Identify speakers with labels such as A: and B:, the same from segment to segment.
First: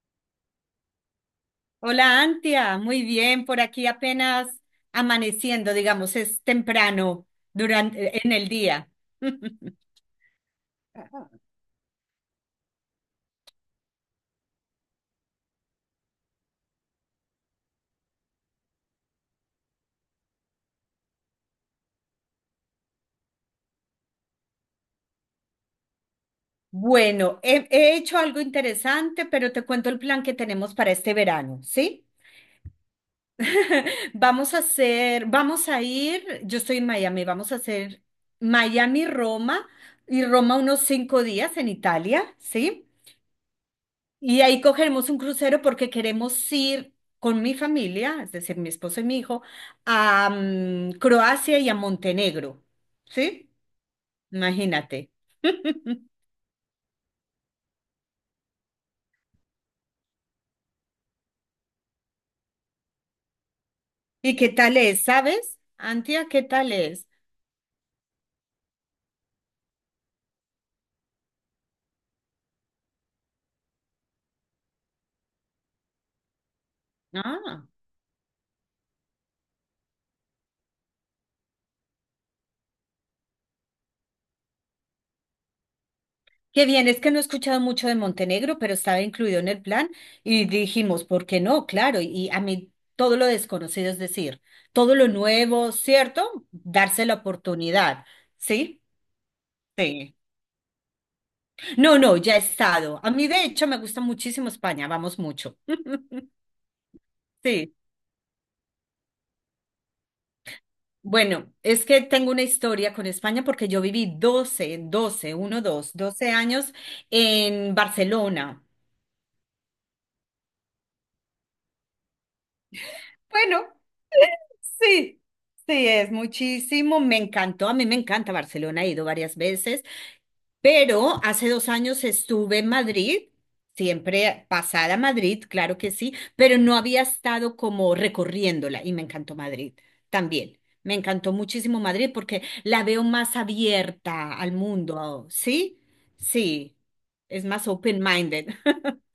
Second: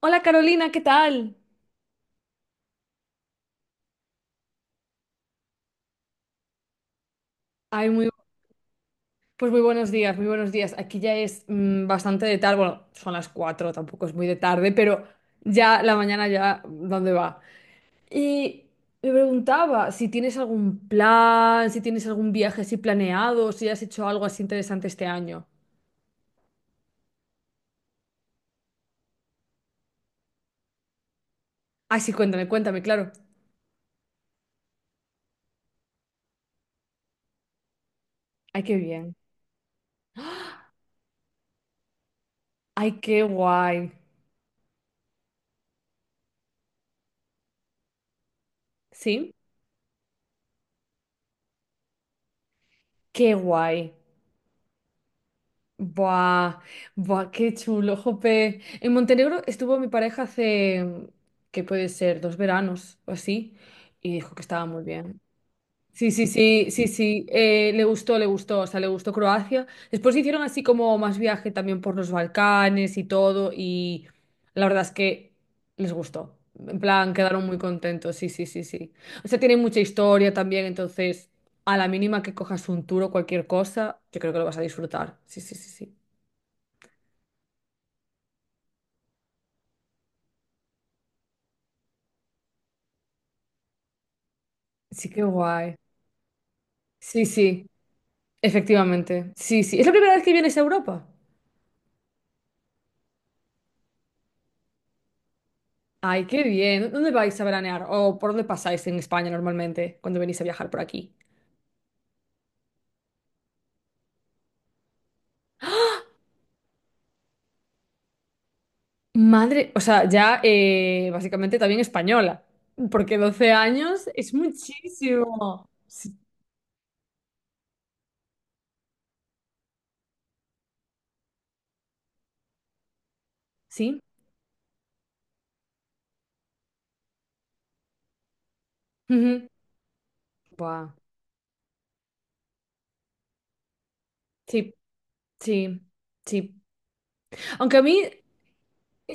A: Hola Carolina, ¿qué tal?
B: Hola, Antia. Muy bien, por aquí apenas amaneciendo, digamos, es temprano
A: Ay,
B: durante en el día.
A: pues muy buenos días, muy buenos días. Aquí ya es bastante de tarde, bueno, son las 4, tampoco es muy de tarde, pero ya la mañana ya, ¿dónde va? Y me preguntaba si tienes algún plan, si tienes algún viaje así planeado, si has hecho algo así interesante este año.
B: Bueno, he hecho algo interesante, pero te cuento el plan que tenemos para este verano,
A: Ay,
B: ¿sí?
A: sí, cuéntame, cuéntame, claro.
B: Vamos a ir, yo estoy en Miami, vamos a hacer
A: Ay, qué bien.
B: Miami-Roma y Roma unos 5 días en Italia, ¿sí?
A: Ay, qué guay.
B: Y ahí cogeremos un crucero porque queremos ir con mi familia, es decir, mi esposo y mi
A: ¿Sí?
B: hijo, a Croacia y a Montenegro.
A: Qué
B: ¿Sí?
A: guay.
B: Imagínate.
A: Buah, buah, qué chulo, jope. En Montenegro estuvo mi pareja hace, ¿qué puede ser? 2 veranos o así, y dijo
B: ¿Y
A: que
B: qué
A: estaba
B: tal
A: muy
B: es?
A: bien.
B: ¿Sabes?
A: Sí, sí,
B: Antia, ¿qué
A: sí,
B: tal
A: sí,
B: es?
A: sí, le gustó, o sea, le gustó Croacia. Después hicieron así como más viaje también por los Balcanes y todo, y la verdad es que les gustó. En plan, quedaron muy
B: Ah,
A: contentos, sí, sí, sí, sí. O sea, tiene mucha historia también, entonces, a la mínima que cojas un tour o cualquier cosa, yo creo que lo vas a disfrutar. Sí, sí, sí, sí.
B: qué bien, es que no he escuchado mucho de Montenegro, pero estaba incluido en el plan y dijimos, ¿por qué no? Claro, y a mí todo lo desconocido, es decir, todo
A: Sí,
B: lo
A: qué
B: nuevo,
A: guay.
B: ¿cierto? Darse la
A: Sí, sí,
B: oportunidad, ¿sí?
A: efectivamente. Sí, sí. ¿Es la primera
B: Sí.
A: vez que vienes a Europa?
B: No, no, ya he estado. A mí, de hecho, me gusta muchísimo España, vamos mucho.
A: Ay, qué bien. ¿Dónde vais a
B: Sí.
A: veranear? ¿O por dónde pasáis en España normalmente cuando venís a viajar por aquí?
B: Bueno, es que tengo una historia con España porque yo viví 12 años en Barcelona.
A: Madre, o sea, ya básicamente también española, porque 12
B: Bueno,
A: años es
B: sí,
A: muchísimo.
B: sí, es
A: Sí.
B: muchísimo. Me encantó, a mí me encanta Barcelona, he ido varias veces, pero hace 2 años estuve en Madrid,
A: Sí.
B: siempre pasada a Madrid, claro que sí, pero no había estado como recorriéndola y me encantó
A: Ujú.
B: Madrid también.
A: Buah.
B: Me encantó muchísimo Madrid porque la veo más abierta al
A: Sí,
B: mundo,
A: sí,
B: ¿sí?
A: sí.
B: Sí, es más
A: Aunque a mí
B: open-minded.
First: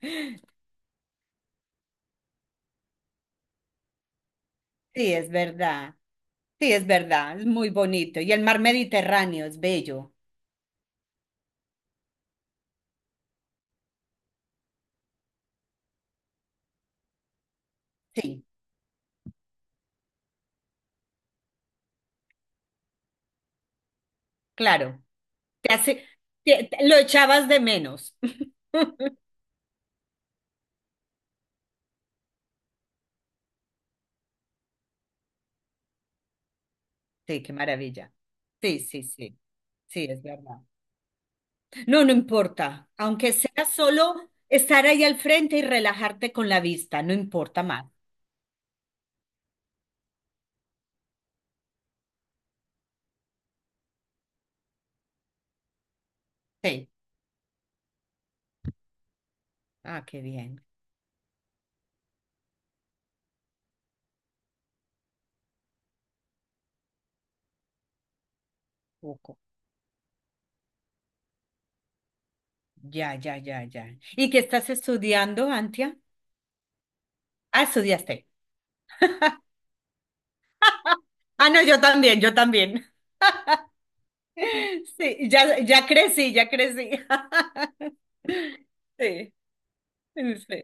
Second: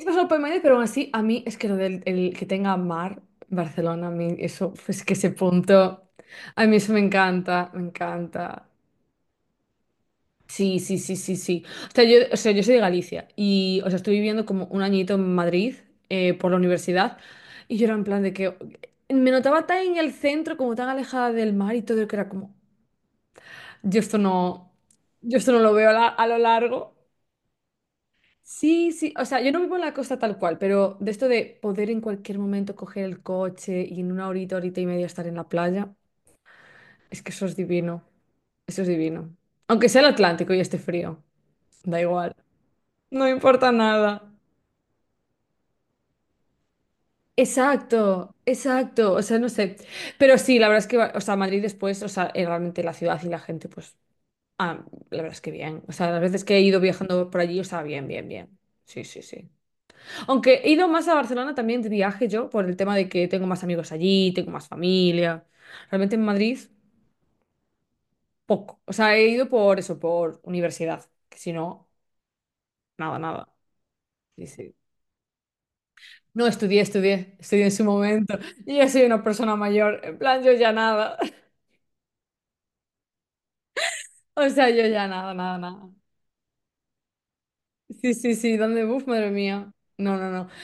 A: más me sorprende, pero aún así, a mí es que lo del el que tenga mar, Barcelona, a mí eso, es que
B: Sí,
A: ese
B: es verdad.
A: punto, a
B: Sí,
A: mí
B: es
A: eso me
B: verdad. Es muy
A: encanta, me
B: bonito. Y el mar
A: encanta.
B: Mediterráneo es bello.
A: Sí, sí, sí, sí, sí. O sea, yo soy de Galicia y, o sea, estuve viviendo como un añito en Madrid por la universidad y yo era en plan de
B: Sí,
A: que me notaba tan en el centro, como tan alejada del mar y todo, que era como, yo esto no,
B: claro.
A: yo esto no lo
B: Te
A: veo a
B: hace,
A: lo largo.
B: lo echabas de menos.
A: Sí, sí, o sea, yo no vivo en la costa tal cual, pero de esto de poder en cualquier momento coger el coche y en una horita, horita y media estar en la playa, es que
B: Sí,
A: eso
B: qué
A: es divino,
B: maravilla. Sí,
A: eso es
B: sí,
A: divino.
B: sí.
A: Aunque sea
B: Sí,
A: el
B: es
A: Atlántico y
B: verdad.
A: esté frío, da
B: No, no
A: igual,
B: importa.
A: no
B: Aunque sea
A: importa nada.
B: solo estar ahí al frente y relajarte con la vista, no importa más.
A: Exacto, exacto, o sea, no sé. Pero sí, la verdad es que, o sea, Madrid después, o sea, realmente la ciudad y la gente, pues, la verdad es que bien. O sea, las veces que he ido
B: Sí.
A: viajando por allí, o sea, bien, bien, bien. Sí, sí, sí.
B: Ah, qué
A: Aunque
B: bien.
A: he ido más a Barcelona también de viaje yo, por el tema de que tengo más amigos allí, tengo más familia. Realmente en Madrid, poco. O sea, he
B: Poco.
A: ido por eso, por universidad. Que si no,
B: Ya,
A: nada,
B: ya,
A: nada.
B: ya, ya. ¿Y qué
A: Sí,
B: estás
A: sí.
B: estudiando, Antia?
A: No estudié, estudié,
B: Ah,
A: estudié en su
B: estudiaste.
A: momento. Yo ya soy una persona mayor. En plan, yo ya nada.
B: Ah, no, yo también, yo también.
A: O sea, yo ya
B: Sí,
A: nada, nada,
B: ya, ya
A: nada.
B: crecí, ya crecí.
A: Sí, sí, sí, ¿Dónde uf, madre
B: Sí,
A: mía. No, no, no.
B: sí.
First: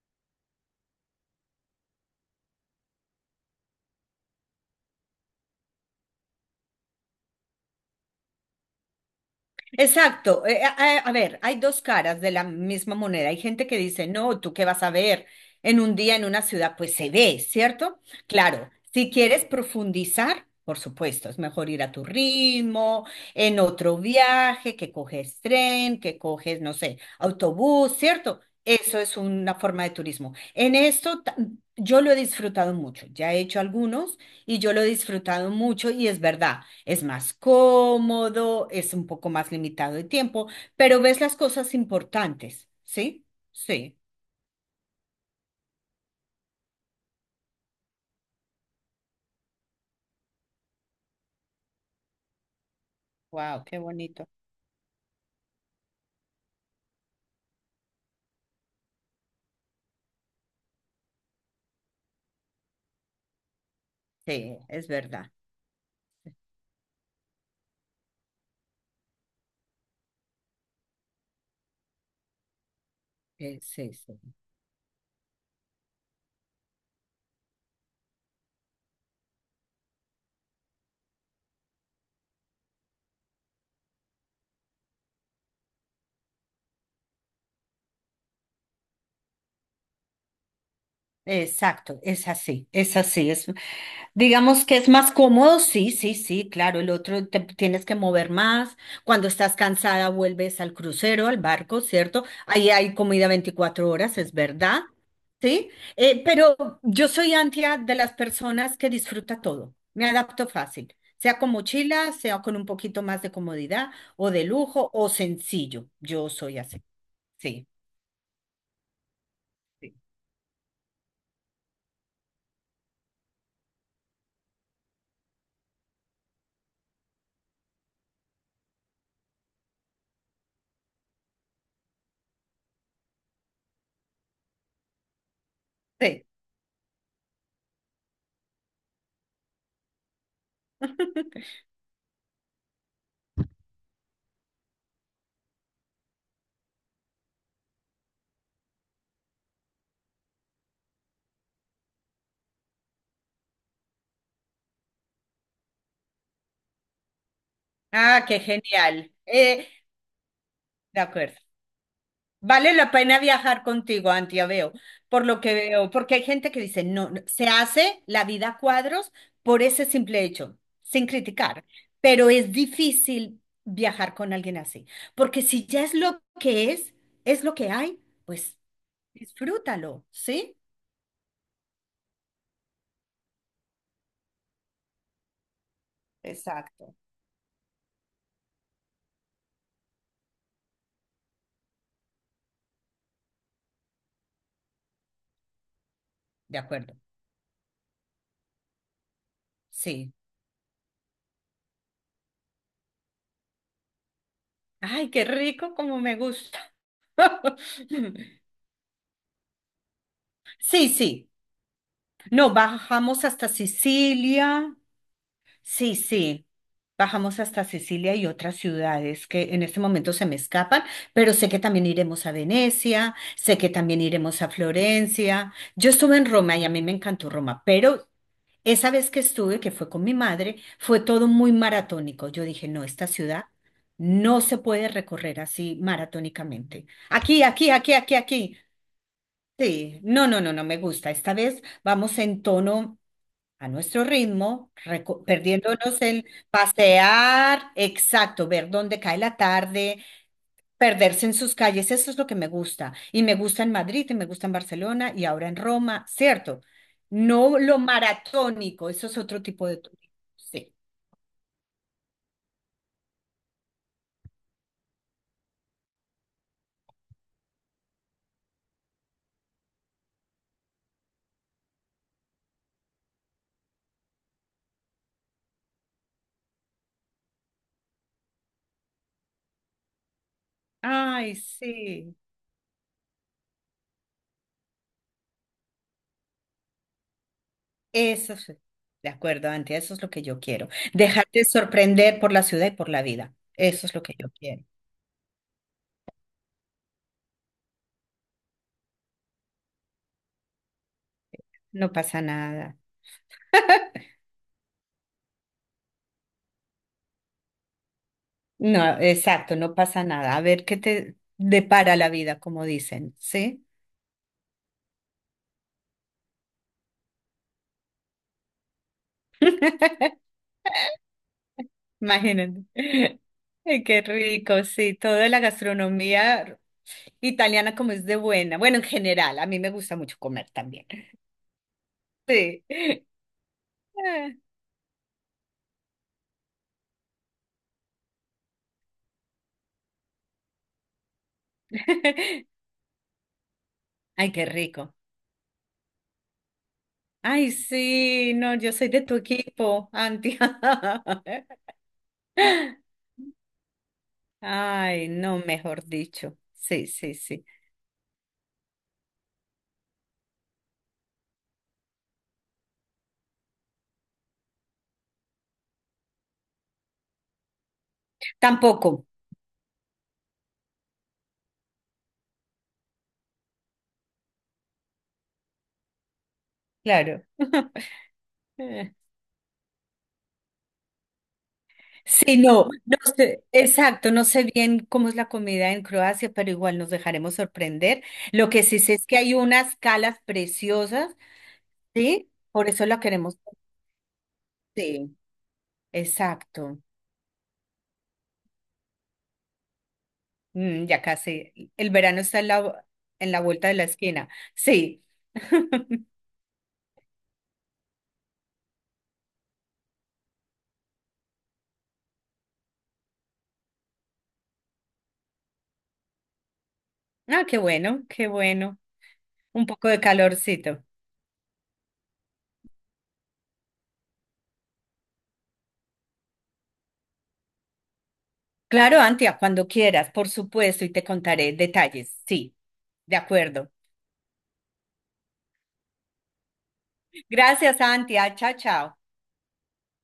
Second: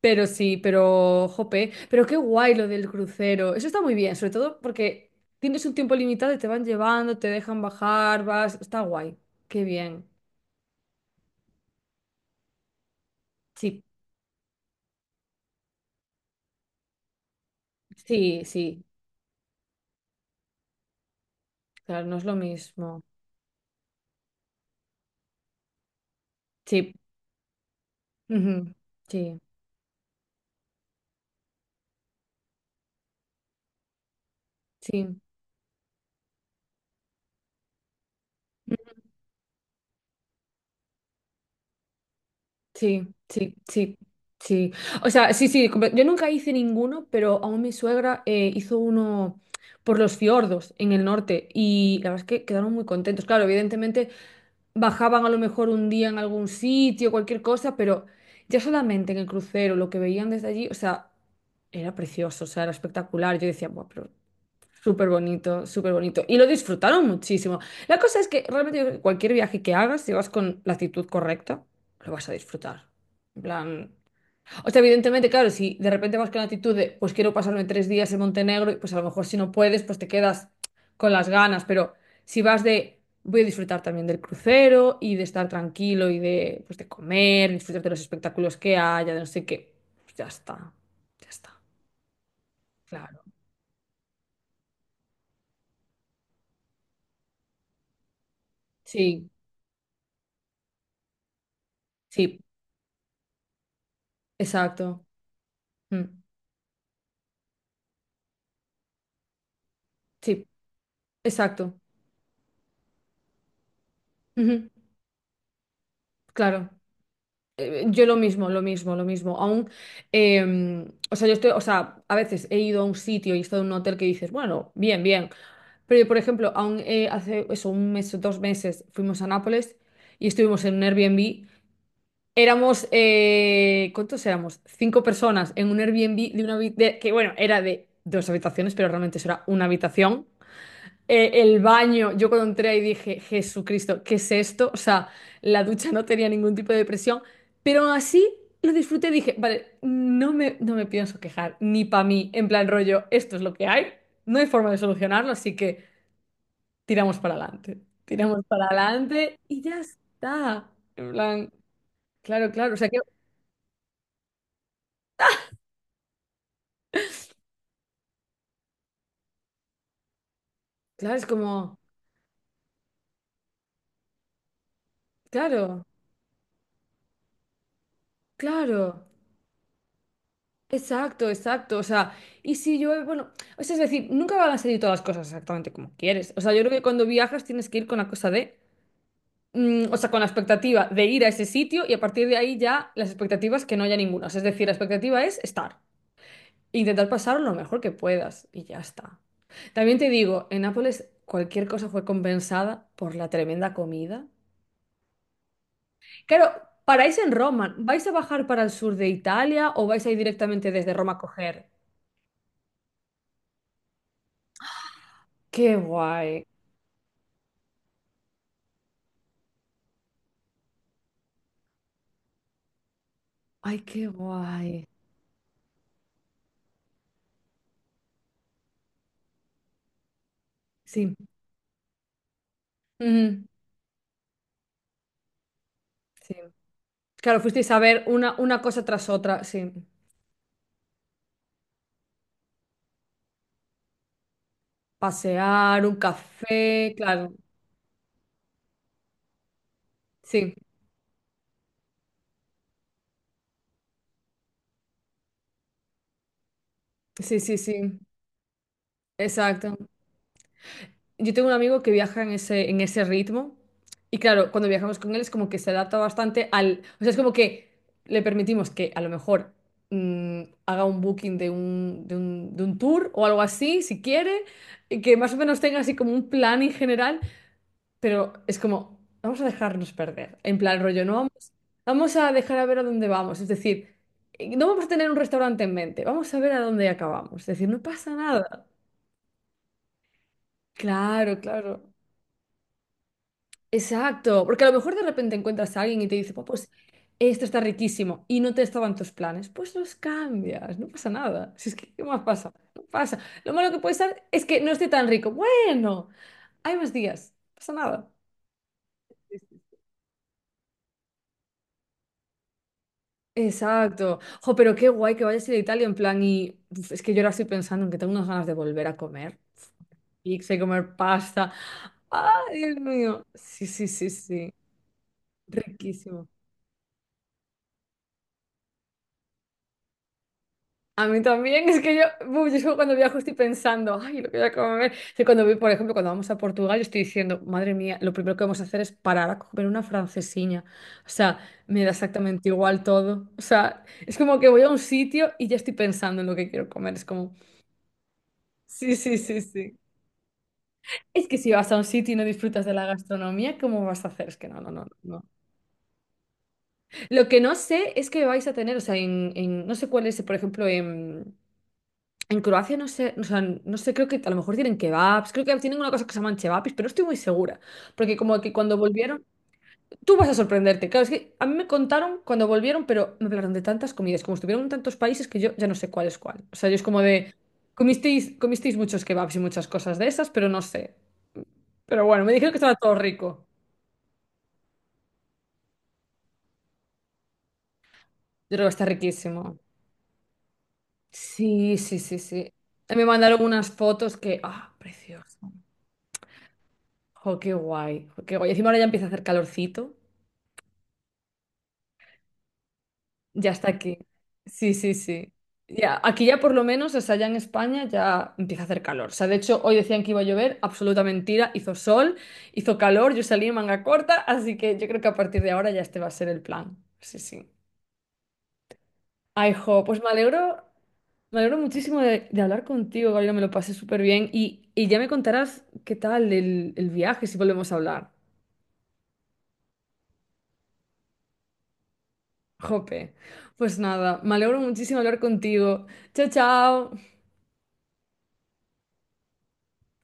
A: Pero sí, pero jope, pero qué guay lo del crucero. Eso está muy bien, sobre todo porque tienes un tiempo limitado y te van llevando, te dejan bajar, vas, está guay. Qué bien.
B: Exacto. A ver, hay dos caras de la misma moneda. Hay gente que
A: Sí,
B: dice, no, ¿tú qué vas a ver en un día en una ciudad? Pues se ve, ¿cierto?
A: sí,
B: Claro,
A: sí.
B: si quieres profundizar, por supuesto, es mejor ir a tu
A: Claro, no es lo mismo.
B: ritmo, en otro viaje, que coges tren, que coges, no
A: Sí.
B: sé, autobús, ¿cierto?
A: Ujú.
B: Eso es
A: Sí,
B: una forma de turismo. En yo lo he disfrutado mucho, ya he hecho algunos y yo lo he
A: sí.
B: disfrutado mucho y es verdad. Es más cómodo, es un poco más limitado de tiempo, pero ves las cosas importantes,
A: Sí,
B: ¿sí?
A: sí, sí,
B: Sí,
A: sí. O sea, sí, sí, yo nunca hice ninguno, pero aún mi suegra hizo uno por los fiordos en el norte y la verdad es que quedaron muy contentos. Claro,
B: wow, qué
A: evidentemente
B: bonito.
A: bajaban a lo mejor un día en algún sitio, cualquier cosa, pero ya solamente en el crucero, lo que veían desde allí, o sea, era precioso, o sea, era espectacular. Yo decía, bueno,
B: Sí, es
A: súper
B: verdad.
A: bonito, súper bonito. Y lo disfrutaron muchísimo. La cosa es que realmente yo creo que cualquier viaje que hagas, si vas con la actitud correcta, lo vas a disfrutar. En
B: Sí,
A: plan.
B: sí.
A: O sea, evidentemente, claro, si de repente vas con la actitud de, pues quiero pasarme 3 días en Montenegro, y pues a lo mejor si no puedes, pues te quedas con las ganas. Pero si vas de, voy a disfrutar también del crucero y de estar tranquilo y de, pues de comer, disfrutar de los espectáculos que haya, de no sé qué, pues ya está. Ya está.
B: Exacto, es así, es
A: Claro.
B: así. Es, digamos que es más cómodo, sí, sí, sí, claro. El otro te tienes que mover más. Cuando
A: Sí,
B: estás cansada, vuelves al crucero, al barco, ¿cierto?
A: sí,
B: Ahí hay comida 24 horas, es verdad.
A: exacto.
B: ¿Sí?
A: Mm.
B: Pero yo soy antia de las personas que disfruta todo. Me
A: Sí,
B: adapto fácil, sea con
A: exacto.
B: mochila, sea con un poquito más de comodidad o de
A: Ujú,
B: lujo o sencillo. Yo soy
A: claro.
B: así. Sí,
A: Yo lo mismo, lo mismo, lo mismo. Aún,
B: sí,
A: o sea, yo estoy, o sea, a veces he ido a un sitio y he estado en un hotel que dices, bueno, bien, bien. Pero yo, por ejemplo, aún hace eso, un mes o 2 meses fuimos a Nápoles y estuvimos en un Airbnb. Éramos, ¿cuántos éramos? Cinco personas en un
B: sí.
A: Airbnb de una que, bueno, era de dos habitaciones, pero realmente eso era una habitación. El baño, yo cuando entré ahí dije, Jesucristo, ¿qué es esto? O sea, la ducha no tenía ningún tipo de presión, pero aún así lo disfruté y dije, vale, no me pienso quejar, ni para mí, en plan rollo, esto es lo que hay, no hay forma de solucionarlo, así que
B: Ah, qué
A: tiramos para
B: genial.
A: adelante y ya está.
B: De
A: En
B: acuerdo.
A: plan, claro,
B: Vale
A: claro, o sea
B: la
A: que,
B: pena viajar contigo, Antia, veo, por lo que veo, porque hay gente que dice, no, no, se hace la vida a cuadros por ese simple hecho, sin
A: claro, es
B: criticar,
A: como,
B: pero es difícil viajar con alguien así, porque si ya
A: claro,
B: es lo que hay, pues
A: claro.
B: disfrútalo, ¿sí?
A: Exacto, exacto. O sea, y si llueve, bueno, o sea, es decir, nunca van a salir todas las cosas exactamente como quieres. O sea, yo creo que
B: Exacto.
A: cuando viajas tienes que ir con la cosa de, o sea, con la expectativa de ir a ese sitio y a partir de ahí ya las expectativas que no haya ninguna. O sea, es decir, la expectativa es estar,
B: De acuerdo,
A: intentar pasar lo mejor que puedas y ya está. También te
B: sí.
A: digo, en Nápoles cualquier cosa fue compensada por la tremenda comida.
B: Ay, qué rico, como me
A: Claro,
B: gusta.
A: paráis en Roma, ¿vais a bajar para el sur de Italia o vais a ir directamente
B: Sí,
A: desde Roma a
B: sí.
A: coger?
B: No, bajamos hasta Sicilia.
A: Qué
B: Sí,
A: guay.
B: sí. Bajamos hasta Sicilia y otras ciudades que en este momento se me escapan, pero sé que también iremos a Venecia, sé que
A: Ay,
B: también
A: qué
B: iremos a
A: guay.
B: Florencia. Yo estuve en Roma y a mí me encantó Roma, pero esa vez que estuve, que fue con mi madre, fue
A: Sí.
B: todo muy maratónico. Yo dije, no, esta
A: Ujú.
B: ciudad no se puede recorrer así
A: Sí.
B: maratónicamente.
A: Claro,
B: Aquí, aquí,
A: fuisteis a
B: aquí,
A: ver
B: aquí, aquí.
A: una cosa tras otra, sí.
B: Sí, no, no, no, no me gusta. Esta vez vamos en tono a nuestro ritmo,
A: Pasear, un
B: perdiéndonos el
A: café, claro.
B: pasear, exacto, ver dónde cae la tarde,
A: Sí,
B: perderse en sus calles, eso es lo que me gusta. Y me gusta en Madrid, y me gusta en Barcelona, y ahora en Roma, ¿cierto?
A: sí, sí,
B: No lo
A: sí.
B: maratónico, eso es otro tipo
A: Exacto.
B: de turismo. Sí.
A: Yo tengo un amigo que viaja en ese ritmo y claro, cuando viajamos con él es como que se adapta bastante al... O sea, es como que le permitimos que a lo mejor haga un booking de un tour o algo así, si quiere, y que más o menos tenga así como un plan en general. Pero es como, vamos a dejarnos perder. En plan, rollo, no vamos,
B: Ay, sí,
A: vamos a dejar a ver a dónde vamos. Es decir, no vamos a tener un restaurante en mente, vamos a ver a dónde acabamos. Es decir, no pasa
B: eso es.
A: nada.
B: De acuerdo, Antia, eso es lo que yo quiero.
A: Claro,
B: Dejarte
A: claro.
B: sorprender por la ciudad y por la vida. Eso es lo que yo
A: Exacto. Porque
B: quiero.
A: a lo mejor de repente encuentras a alguien y te dice, "Buah, pues esto está riquísimo y no te estaban tus planes. Pues los cambias, no pasa nada. Si es que,
B: No
A: ¿qué más
B: pasa
A: pasa?
B: nada.
A: No pasa. Lo malo que puede ser es que no esté tan rico. Bueno, hay más días, no pasa nada.
B: No, exacto, no pasa nada. A ver qué te depara la vida, como dicen, ¿sí?
A: Exacto. Jo, pero qué guay que vayas a ir a Italia en plan y uf, es que yo ahora estoy pensando en que tengo unas ganas de volver a comer pizza y comer pasta. ¡Ah,
B: Imagínate.
A: Dios mío! Sí,
B: Ay,
A: sí,
B: qué
A: sí, sí.
B: rico, sí, toda la
A: Riquísimo.
B: gastronomía italiana como es de buena. Bueno, en general, a mí me gusta mucho comer también.
A: A mí también, es que yo, uf, yo
B: Sí.
A: es que cuando viajo estoy pensando, ay, lo que voy a comer. Sí, cuando voy, por ejemplo, cuando vamos a Portugal, yo estoy diciendo, madre mía, lo primero que vamos a hacer es parar a comer una francesiña. O sea, me da exactamente igual todo. O sea, es
B: Ay,
A: como
B: qué
A: que voy a un
B: rico.
A: sitio y ya estoy pensando en lo que quiero comer. Es como,
B: Ay, sí, no, yo soy
A: sí,
B: de tu
A: sí, sí, sí.
B: equipo, Antia.
A: Es que si vas a un sitio y no disfrutas de la gastronomía, ¿cómo vas a hacer? Es que no, no, no,
B: Ay,
A: no.
B: no, mejor dicho. Sí, sí,
A: Lo que
B: sí.
A: no sé es que vais a tener, o sea, en, no sé cuál es, por ejemplo, en Croacia, no sé, o sea, no sé, creo que a lo mejor tienen kebabs, creo que tienen una cosa que se llaman chevapis, pero no estoy muy segura, porque como que cuando
B: Tampoco,
A: volvieron, tú vas a sorprenderte, claro, es que a mí me contaron cuando volvieron, pero me hablaron de tantas comidas, como estuvieron en tantos países que yo ya no sé cuál es cuál. O sea, yo es como
B: claro.
A: de, comisteis muchos kebabs y muchas cosas de esas, pero no sé. Pero bueno, me
B: Sí,
A: dijeron que
B: no,
A: estaba todo
B: no sé,
A: rico.
B: exacto, no sé bien cómo es la comida en Croacia, pero igual nos dejaremos sorprender. Lo
A: Yo
B: que
A: creo que
B: sí
A: está
B: sé es que hay
A: riquísimo.
B: unas calas preciosas,
A: Sí, sí, sí,
B: ¿sí?
A: sí.
B: Por eso la
A: Me
B: queremos.
A: mandaron unas fotos que, ah,
B: Sí,
A: precioso.
B: exacto.
A: Jo, qué guay, jo, qué guay. Encima ahora ya empieza a hacer calorcito.
B: Mm, ya casi. El verano está en la
A: Ya
B: vuelta
A: está
B: de la
A: aquí.
B: esquina.
A: Sí, sí,
B: Sí.
A: sí. Ya, aquí ya por lo menos, o sea, ya en España ya empieza a hacer calor. O sea, de hecho, hoy decían que iba a llover, absoluta mentira. Hizo sol, hizo calor, yo salí en manga corta, así que yo creo que a partir de ahora ya este va a ser el plan. Sí,
B: Ah,
A: sí.
B: qué bueno, qué bueno.
A: Ay,
B: Un
A: jo,
B: poco
A: pues
B: de
A: me alegro.
B: calorcito.
A: Me alegro muchísimo de hablar contigo, Gabriela, me lo pasé súper bien y ya me contarás qué tal el viaje si volvemos a hablar.
B: Claro, Antia, cuando quieras, por supuesto, y te contaré detalles. Sí,
A: Jope.
B: de acuerdo.
A: Pues nada, me alegro muchísimo de hablar contigo. Chao, chao.
B: Gracias, Antia. Chao, chao.